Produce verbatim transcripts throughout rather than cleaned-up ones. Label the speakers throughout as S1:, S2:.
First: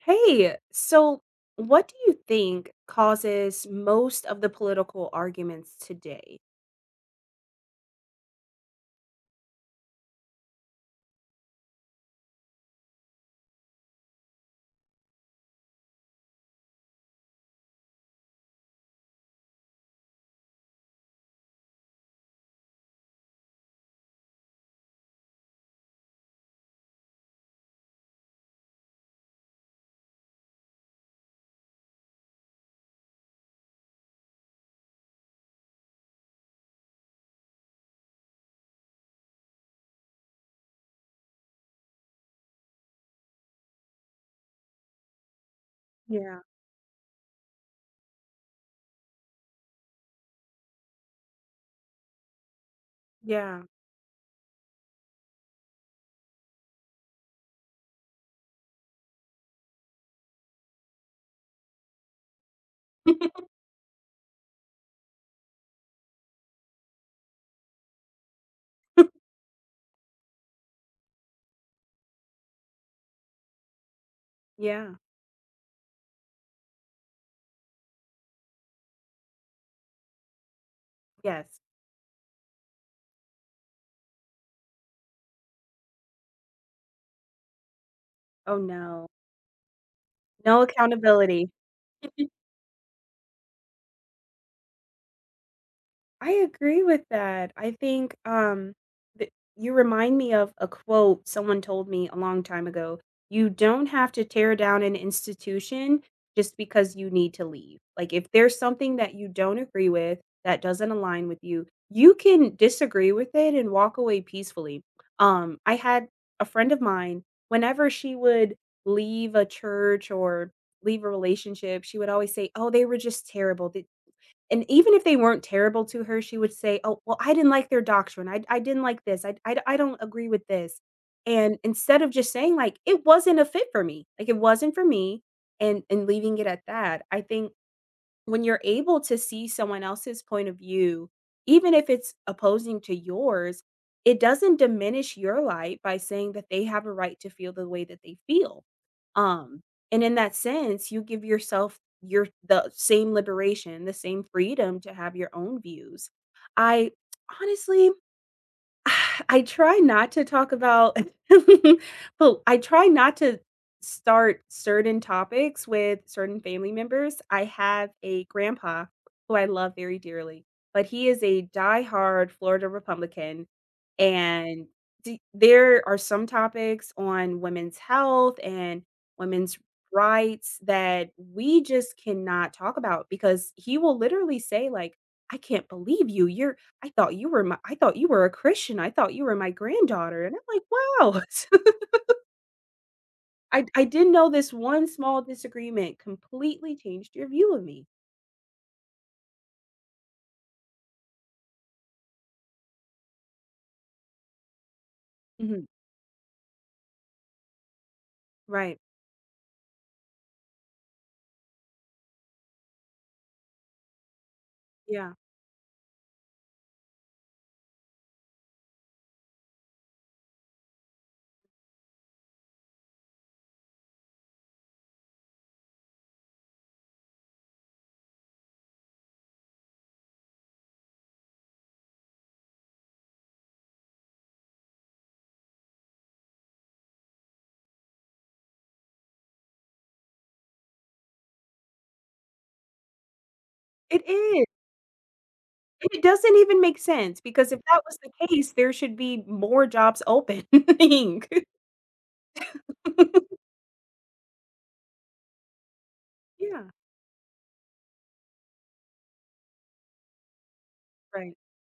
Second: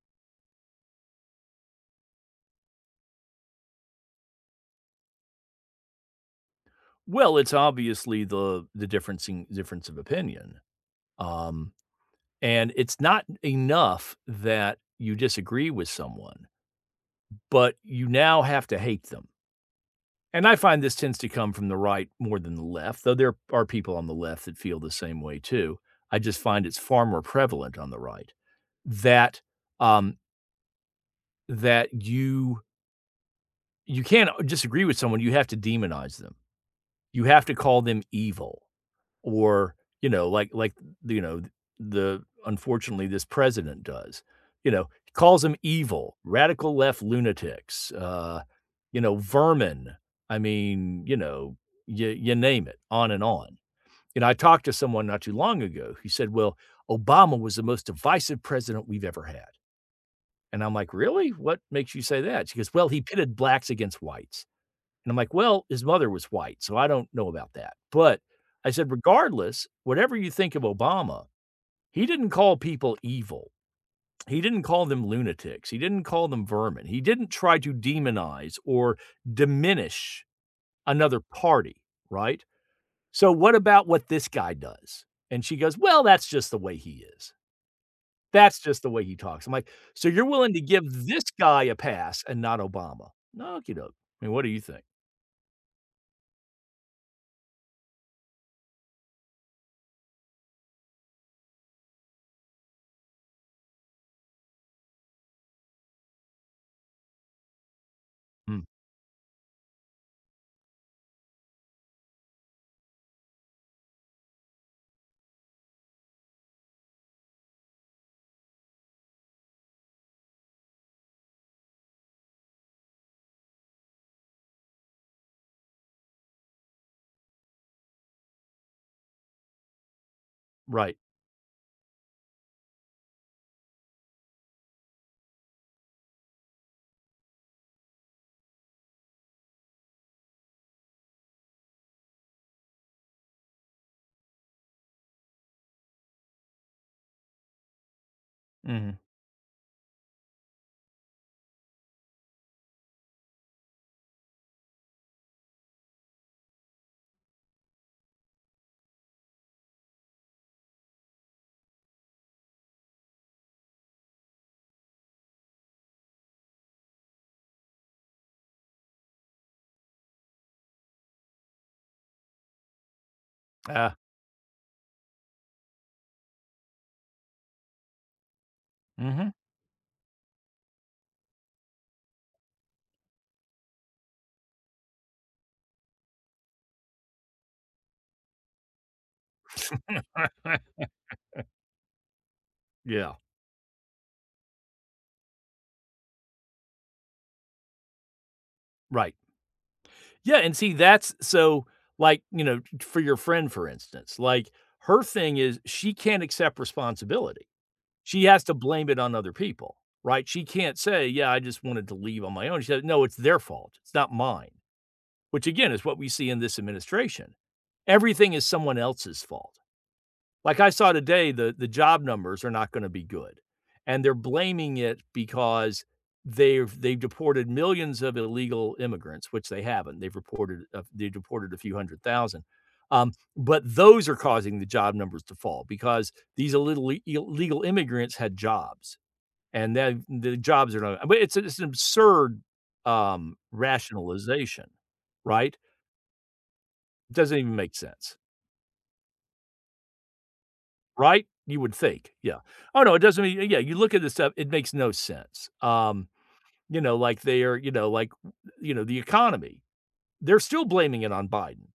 S1: Hey, so what do you think causes most of the political arguments today?
S2: Well, it's obviously the the differencing difference of opinion, um, and it's not enough that you disagree with someone, but you now have to hate them, and I find this tends to come from the right more than the left, though there are people on the left that feel the same way too. I just find it's far more prevalent on the right that, um, that you you can't disagree with someone, you have to demonize them. You have to call them evil or, you know, like like, you know, the unfortunately, this president does, you know, he calls them evil,
S1: Yeah,
S2: radical left lunatics, uh, you know, vermin. I mean, you know, you you name it, on and on.
S1: yeah.
S2: You know, I talked to someone not too long ago who said, "Well, Obama was the most divisive president we've ever had." And I'm like, "Really? What makes you say that?" She goes, "Well, he pitted blacks against whites." And I'm like, "Well, his mother was white, so I don't know about that." But I said, "Regardless, whatever you think of Obama, he didn't call people evil. He didn't call
S1: Yeah,
S2: them lunatics. He didn't call them vermin. He didn't try to demonize or diminish another
S1: yes.
S2: party, right? So what about what this guy does?" And she goes, "Well, that's just the way he is.
S1: Oh
S2: That's just the way
S1: no.
S2: he talks." I'm like, "So you're willing to
S1: No
S2: give this
S1: accountability.
S2: guy a pass and not Obama?" Okey doke. I mean, what do you think?
S1: I agree with that. I think um, th- you remind me of a quote someone told me a long time ago. You don't have to tear down an institution just because you need to leave. Like, if there's
S2: Mm,
S1: something that you don't agree with that doesn't align with you, you can disagree with it and walk away peacefully. Um, I had a friend of mine, whenever she would leave a church or leave a relationship, she would always say, Oh, they were just terrible. And even if they weren't terrible to her, she would say, "Oh, well, I didn't like their doctrine. I I didn't like this. I I I don't agree with this."
S2: right.
S1: And instead of just saying like, "It wasn't a fit for me. Like, it wasn't for me," and and leaving it at that, I think when you're able to see someone else's point of view, even if it's opposing to yours, it doesn't diminish your light by saying that they have a right to feel the way that they feel.
S2: Mhm.
S1: Um, and in that sense, you give yourself your the same liberation, the same freedom to have your own views. I honestly I try not to talk about well, I try not to start certain topics with certain family members. I have a grandpa who I love very dearly, but he is a diehard Florida Republican.
S2: Uh.
S1: And d- there are some topics on women's health and
S2: Mhm.
S1: women's rights that we just cannot talk about because he will literally say, like, I can't believe you. You're I thought you were my I thought you were a Christian. I thought you were my granddaughter." And I'm like, "Wow."
S2: Yeah,
S1: I I didn't know this one small disagreement completely changed your view of me.
S2: right. Yeah, and see, that's so, like, you know, for your friend, for instance, like, her thing is
S1: Mhm.
S2: she can't accept responsibility. She has to
S1: Right.
S2: blame it on other people, right? She can't say, "Yeah, I just wanted to leave on my own." She said, "No, it's their fault. It's not mine,"
S1: Yeah.
S2: which, again, is what we see in this administration. Everything is someone else's fault. Like I saw today, the the job numbers are not gonna be good, and they're blaming it because they've they've deported millions of illegal immigrants, which they haven't. They've reported uh, they deported a few hundred thousand. Um, but those are causing the job numbers to fall because these illegal illegal immigrants had jobs, and then the jobs are not. But it's it's an absurd um,
S1: It is.
S2: rationalization, right?
S1: And it doesn't even make
S2: It
S1: sense
S2: doesn't
S1: because
S2: even
S1: if
S2: make
S1: that was
S2: sense.
S1: the case, there should be more jobs open. I
S2: Right?
S1: think.
S2: You would think, yeah. Oh, no, it doesn't mean yeah, you look at this stuff, it makes no sense. Um,
S1: Yeah.
S2: you know, like they are, you know, like, you know, the economy. They're still blaming it on
S1: Right.
S2: Biden.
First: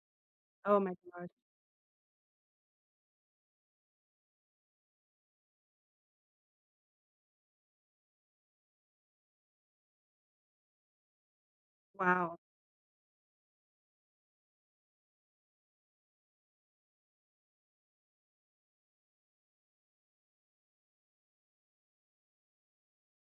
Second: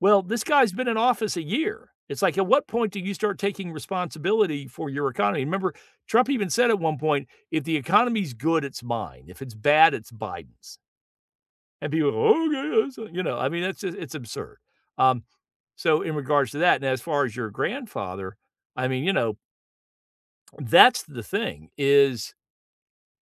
S2: Well, this guy's
S1: Oh
S2: been
S1: my
S2: in
S1: god.
S2: office a year. It's like, at what point do you start taking responsibility for your economy? Remember, Trump even said at one point, "If the economy's good, it's mine. If it's bad, it's Biden's." And people go,
S1: Wow.
S2: "Oh, yeah, that's a" you know, I mean, that's just it's absurd. Um, so in regards to that, and as far as your grandfather, I mean, you know, that's the thing is,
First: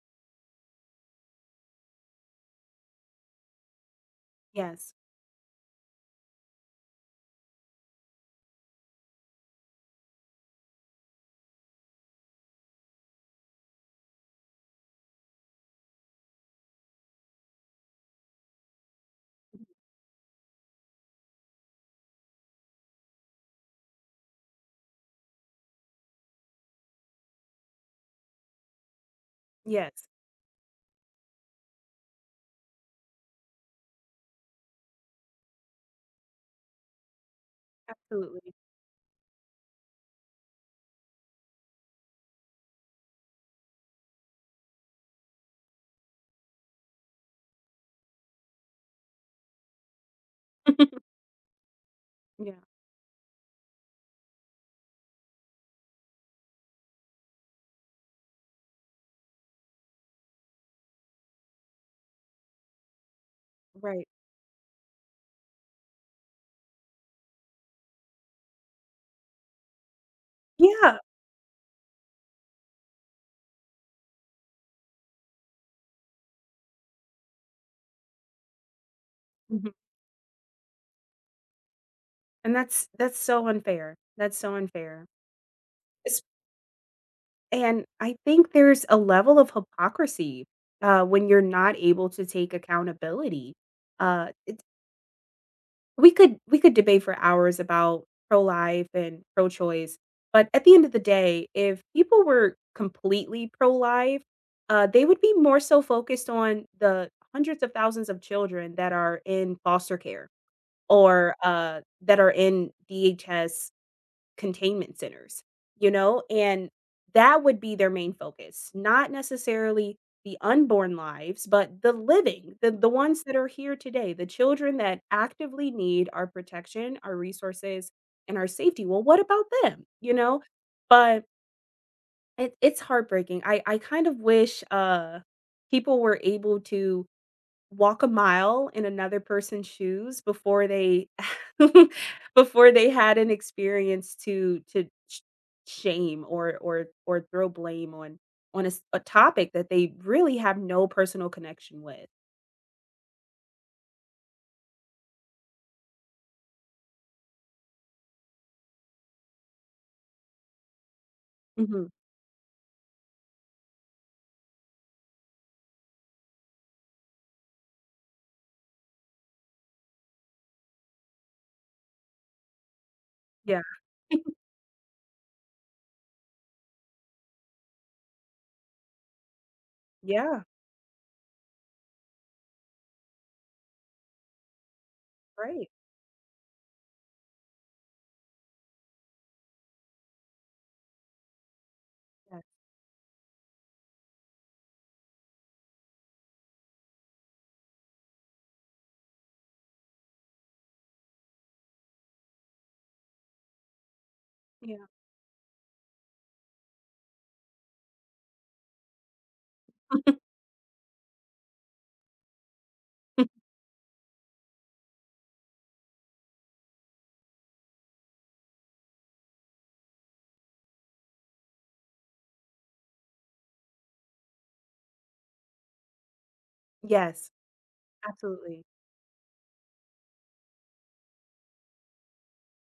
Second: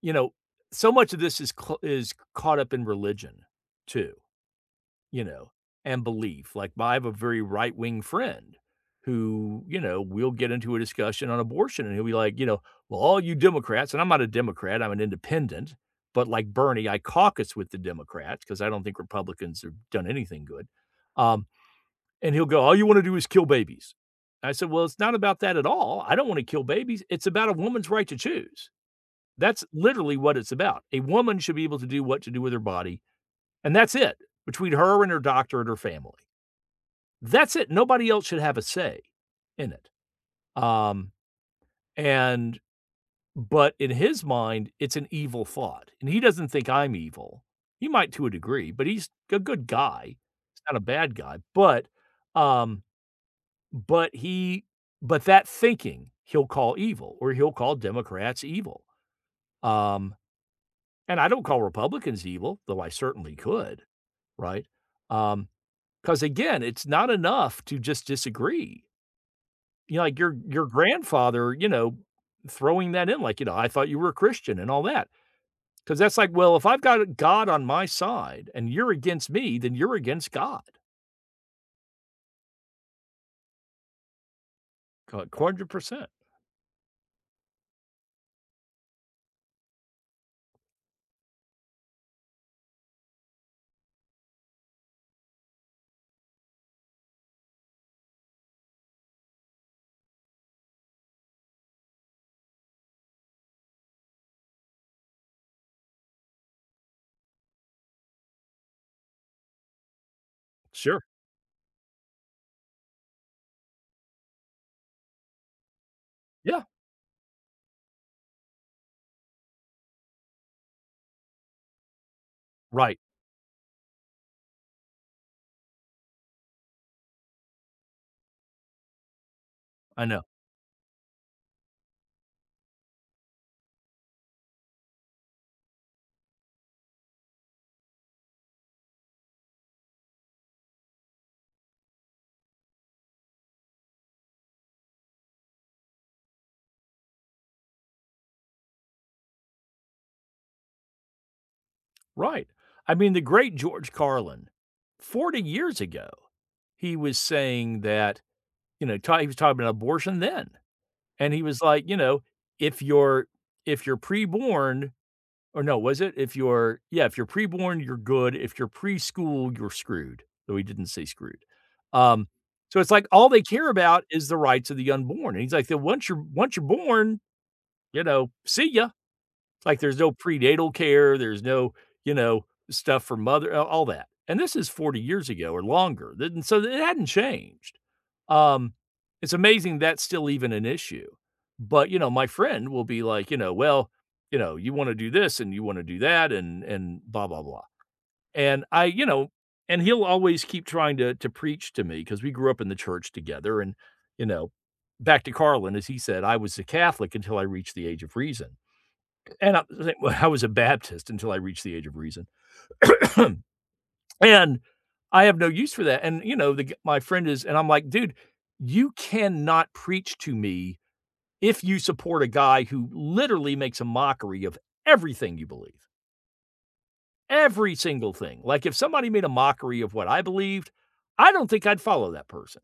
S2: you know, so much of this is cau is caught up in religion too,
S1: Yes.
S2: you know, and belief. Like, I have a very right-wing friend who, you know, we'll get into a discussion on abortion, and he'll be like, you know, "Well, all you Democrats" and I'm not a Democrat, I'm an independent, but like Bernie, I caucus with the Democrats because I don't think Republicans have done anything good. Um, and he'll go, "All you wanna do is kill babies." I said, "Well, it's not about that at all. I don't wanna kill babies. It's about a woman's right to choose." That's
S1: Yes.
S2: literally what it's about. A woman should be able to do what to do with her body, and that's it, between her and her doctor and her family. That's it. Nobody else should
S1: Absolutely.
S2: have a say in it. Um, and but in his mind, it's an evil thought, and he doesn't think I'm evil. He might to a degree, but he's a good guy. He's not a bad guy, but,
S1: Yeah.
S2: um, but he but that thinking he'll call evil, or he'll call Democrats evil. Um And I don't call Republicans evil, though I certainly could,
S1: Right.
S2: right? Um, because again, it's not enough to just disagree. You know, like your your
S1: Yeah.
S2: grandfather, you know, throwing that in like, you know, "I thought you were a Christian," and all that. Because that's like, well, if I've got God on my side and you're against me,
S1: Mhm.
S2: then you're against God.
S1: And that's that's so unfair. That's so unfair.
S2: one hundred percent.
S1: And I think there's a level of hypocrisy, uh, when you're not able to take accountability. Uh, it's we could we could debate for hours about pro-life and pro-choice, but at the end of the day, if people were completely pro-life, uh, they would be more so focused on the hundreds of thousands of children that are in foster care
S2: Sure.
S1: or, uh, that are in D H S containment centers, you know?
S2: Yeah.
S1: And that would be their main focus, not necessarily the unborn lives, but the living, the, the
S2: Right,
S1: ones that are here today, the children that actively need our protection, our resources, and our safety. Well, what about them?
S2: I
S1: You
S2: know.
S1: know? But it, it's heartbreaking. I, I kind of wish uh people were able to walk a mile in another person's shoes before they before they had an experience to to sh- shame or or or throw blame on on a, s- a topic that they really have no personal connection with.
S2: Right. I mean, the great George Carlin, forty years ago, he was saying that, you know, ta he was talking about abortion then, and he was
S1: Hmm.
S2: like, you know, "If you're if you're preborn" or no, was it? "If you're" yeah, "If you're preborn, you're good. If you're preschool, you're screwed." Though he didn't say screwed. Um, so it's like all they
S1: Yeah.
S2: care about is the rights of the unborn, and he's like, "Then once you're once you're born, you know, see ya." Like, there's no
S1: Yeah.
S2: prenatal care, there's no, you know, stuff for mother a all that, and this is forty years ago or
S1: Right.
S2: longer, th and so it hadn't changed. Um, it's amazing that's still even an issue, but, you know, my
S1: Yes.
S2: friend will be like, you know, "Well, you know, you wanna do this, and you wanna do that, and and blah, blah, blah," and I you know, and he'll always keep trying to to preach to me because we grew up in the church together and, you know,
S1: Yeah.
S2: back to Carlin, as he said, I was a Catholic until I reached the age of reason. And I think, well, I was a Baptist until I reached the age of reason. And I have no use for that, and, you know, the g my friend is and I'm like, "Dude, you cannot preach to me if you support a guy who literally makes a mockery of everything you believe,
S1: Yes.
S2: every single thing."
S1: Absolutely.
S2: Like, if somebody made a mockery of what I believed, I don't think I'd follow that person.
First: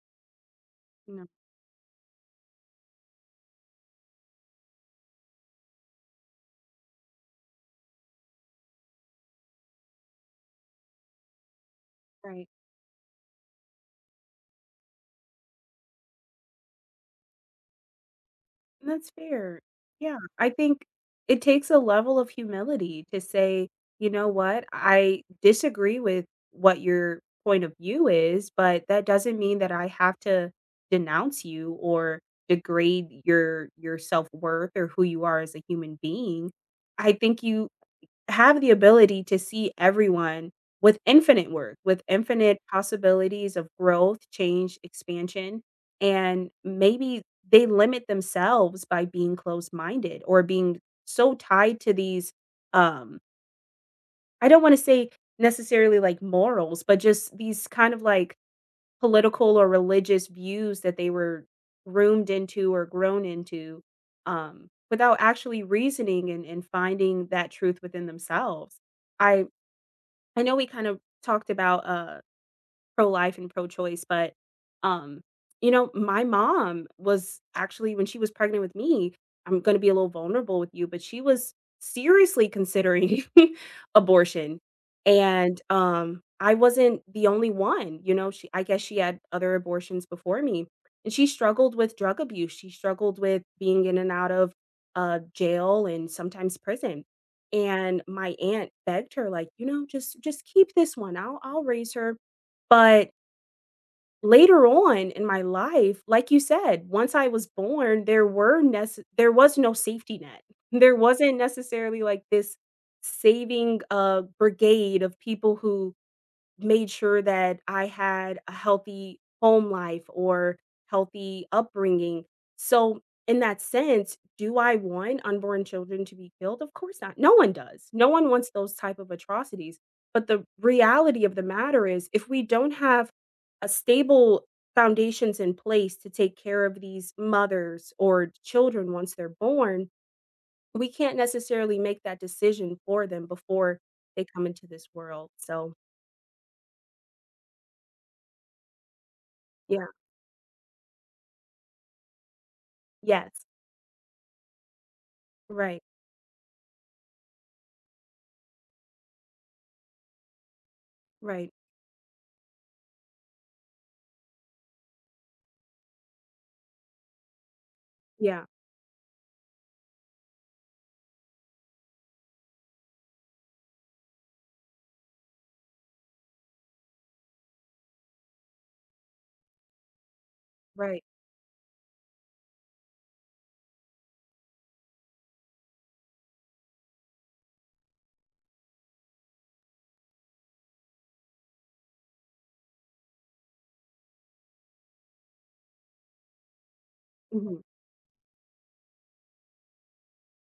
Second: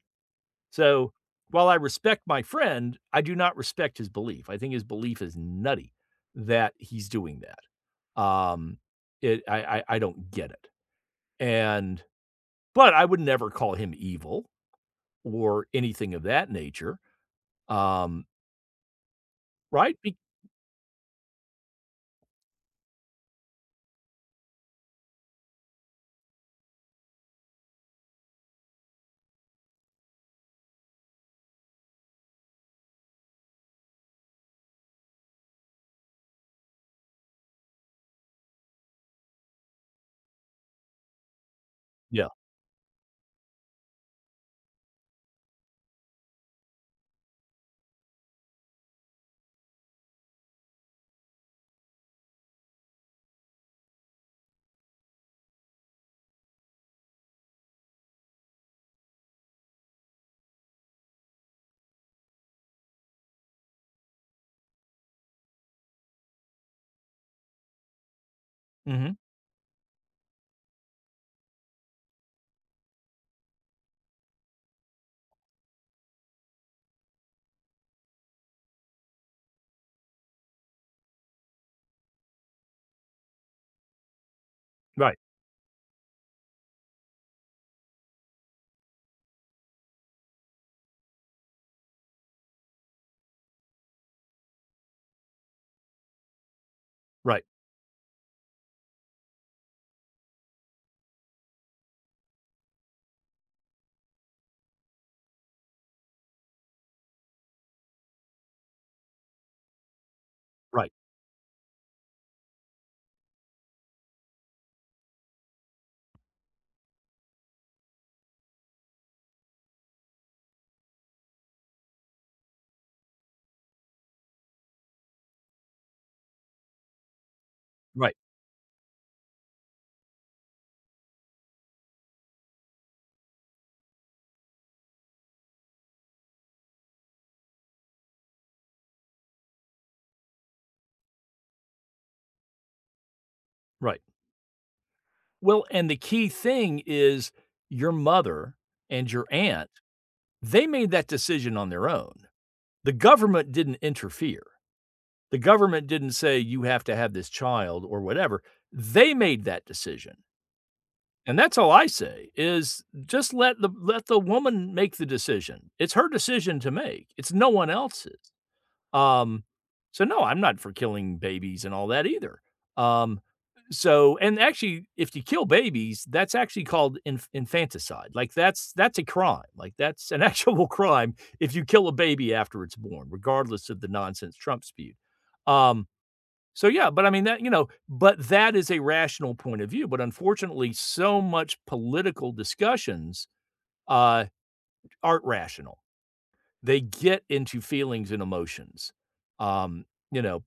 S2: So,
S1: No.
S2: while I respect my friend, I do not respect his belief. I think his belief is nutty that he's doing that. Um, it I I I don't get it. And
S1: Right.
S2: but I would never call him evil or anything of that nature. Um,
S1: And that's fair.
S2: right? Be
S1: Yeah, I think it takes a level of humility to say, "You know what? I disagree with what your point of view is, but that doesn't mean that I have to denounce you or degrade your your self-worth or who you are as a human being." I think you have the ability to see everyone with infinite work, with
S2: yeah.
S1: infinite possibilities of growth, change, expansion. And maybe they limit themselves by being closed minded or being so tied to these, um, I don't want to say necessarily like morals, but just these kind of like political or religious views that they were groomed into or grown into um, without actually reasoning and, and finding that truth within themselves.
S2: Mhm.
S1: I I know we kind of talked about uh, pro-life and pro-choice, but, um, you know, my mom was actually when she was pregnant with me I'm gonna be a little vulnerable with you, but she was seriously considering abortion,
S2: Right,
S1: and, um, I wasn't the only one, you know, she I guess she had other abortions before me, and she struggled with drug abuse, she struggled with being in and out of, uh, jail and sometimes prison,
S2: right,
S1: and my aunt begged her like, "You know, just just keep this one, I'll I'll raise her." But later on in my life, like you said, once I was born, there were nece there was no safety net.
S2: right,
S1: There wasn't necessarily like this saving, uh, brigade of people who made sure that I had a healthy home life or healthy upbringing. So, in that sense, do I want unborn children to be killed? Of course not. No one does. No
S2: right,
S1: one wants those type of atrocities. But the reality of the matter is if we don't have a stable foundations in place to take care of these mothers or children once they're born, we can't necessarily make that decision for them before
S2: right.
S1: they come into this world.
S2: Well,
S1: So,
S2: and the key thing is your mother and your aunt,
S1: yeah,
S2: they made that decision on their own. The
S1: yes.
S2: government didn't interfere. The
S1: Right,
S2: government didn't say you have to have this child or whatever. They made that decision. And
S1: right.
S2: that's all I say is just let the let the woman make the decision. It's her decision to make. It's no one else's.
S1: Yeah,
S2: Um, so no, I'm not for killing babies and all that either. Um, so and actually if you kill babies, that's actually called inf- infanticide. Like that's that's a crime. Like that's an actual
S1: right.
S2: crime if you kill a baby after it's born, regardless of the nonsense Trump spewed. Um, so, yeah, but I mean that, you know, but that is a rational point of view, but unfortunately, so much political discussions, uh, aren't rational. They get into
S1: Mhm.
S2: feelings and emotions. Um, you know,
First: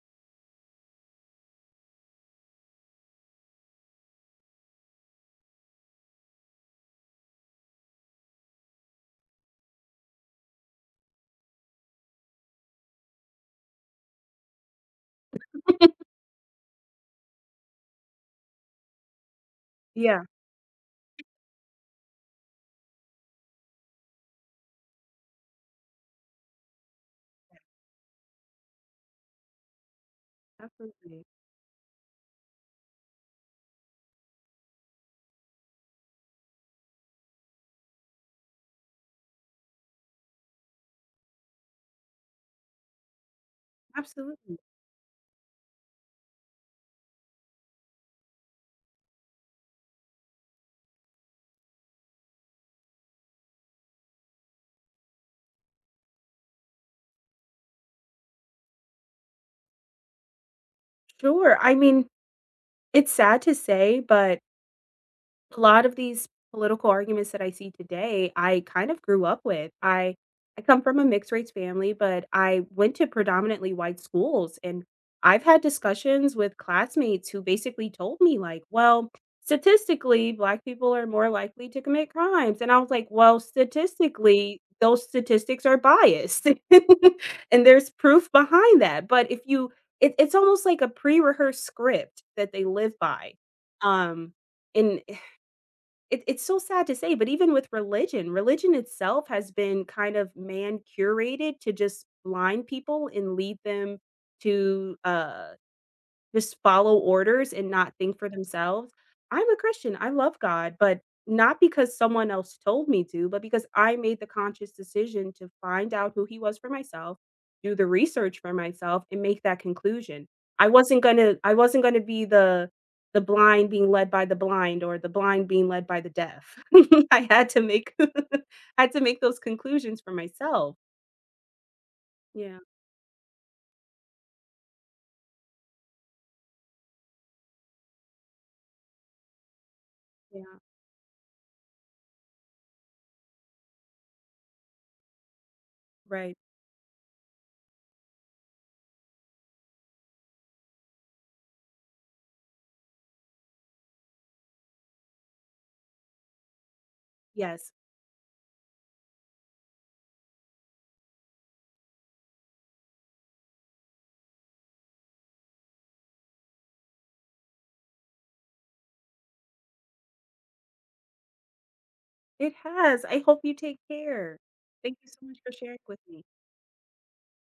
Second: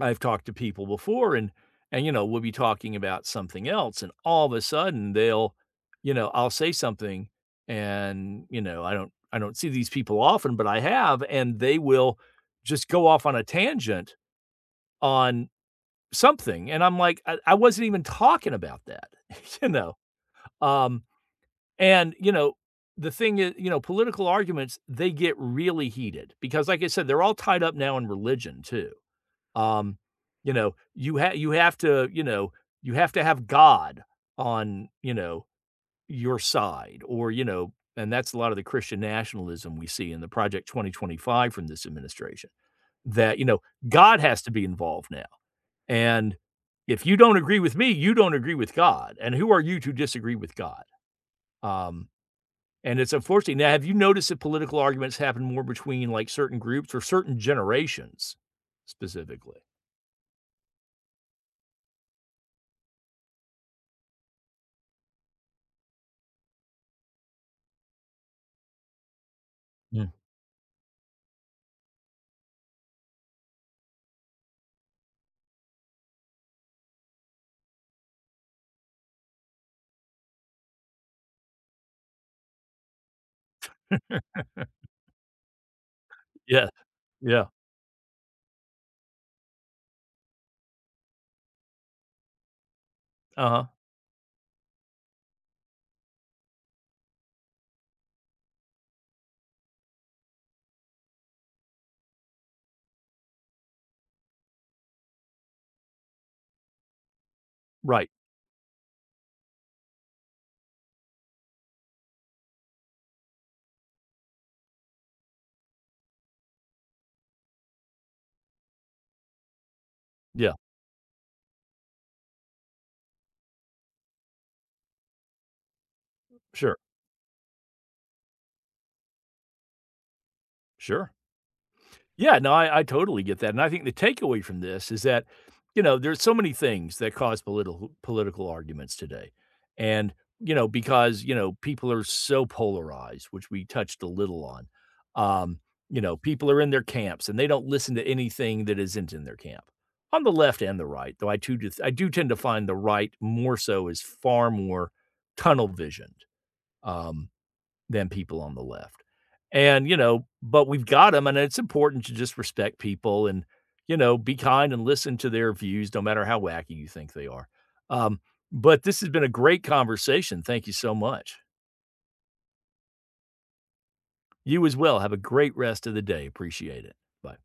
S2: I've talked to people before and and you know, we'll be talking about something else and all of a sudden they'll, you know, I'll say something and, you know, I don't I don't see these people often, but I have, and they will just go off on a tangent on something, and I'm like, I, I wasn't even talking about that, you know?
S1: Yeah,
S2: Um, and, you know, the thing is, you know, political arguments, they get really heated because, like I said, they're all tied up now in religion too. Um, you know, you
S1: absolutely,
S2: have you have to, you know, you have to have God on, you know, your side, or you know, and that's a lot of the Christian nationalism we see in the Project twenty twenty-five from this administration. That you know, God has to
S1: absolutely.
S2: be involved now. And if you don't agree with me, you don't agree with God. And who are you to disagree with God? Um, and it's unfortunate. Now, have you noticed that political arguments happen more between like certain groups or certain generations specifically?
S1: Sure, I mean, it's sad to say, but a lot of these political arguments that I see today, I kind of grew up with.
S2: Mm.
S1: I I come from a mixed race family, but I went to predominantly white schools and I've had discussions with classmates who basically told me like, "Well, statistically, black people are more likely to commit crimes." And I was like, "Well, statistically, those statistics are biased."
S2: Yeah. Yeah.
S1: And there's proof behind that. But if you it, it's almost like a pre-rehearsed script that they live by.
S2: Uh huh.
S1: Um it it's so sad to say, but even with religion, religion itself has been kind of man curated to just blind people and lead them to, uh just follow orders and not
S2: Right.
S1: think for themselves. I'm a Christian. I love God, but not because someone else told me to, but because I made the conscious decision to find out who he was for myself, do the research for myself and make that conclusion.
S2: Yeah.
S1: I wasn't going to I wasn't going to be the the blind being led by the blind or the blind being led by the deaf.
S2: Sure.
S1: I had to make I had to make those conclusions for myself.
S2: Sure. Yeah, no,
S1: Yeah,
S2: I I totally get that, and I think the takeaway from this is that, you know, there's so many things that cause political political arguments today, and, you
S1: yeah,
S2: know, because, you know, people are so polarized, which we touched a little on. Um, you know,
S1: right.
S2: people are in their camps, and they don't listen to anything that isn't in their camp, on the left and the right, though I too do I do tend to find the right more so is far more tunnel visioned, um
S1: Yes.
S2: than people on the left. And, you know, but we've got got them, and it's important to just respect people and, you know, be kind and listen to their views no matter how wacky you think they are. Um, but this has been a great conversation. Thank you so much.
S1: It has. I hope you take care.
S2: You as
S1: Thank
S2: well.
S1: you
S2: Have a
S1: so much for
S2: great
S1: sharing
S2: rest of
S1: with
S2: the
S1: me.
S2: day. Appreciate it. Bye.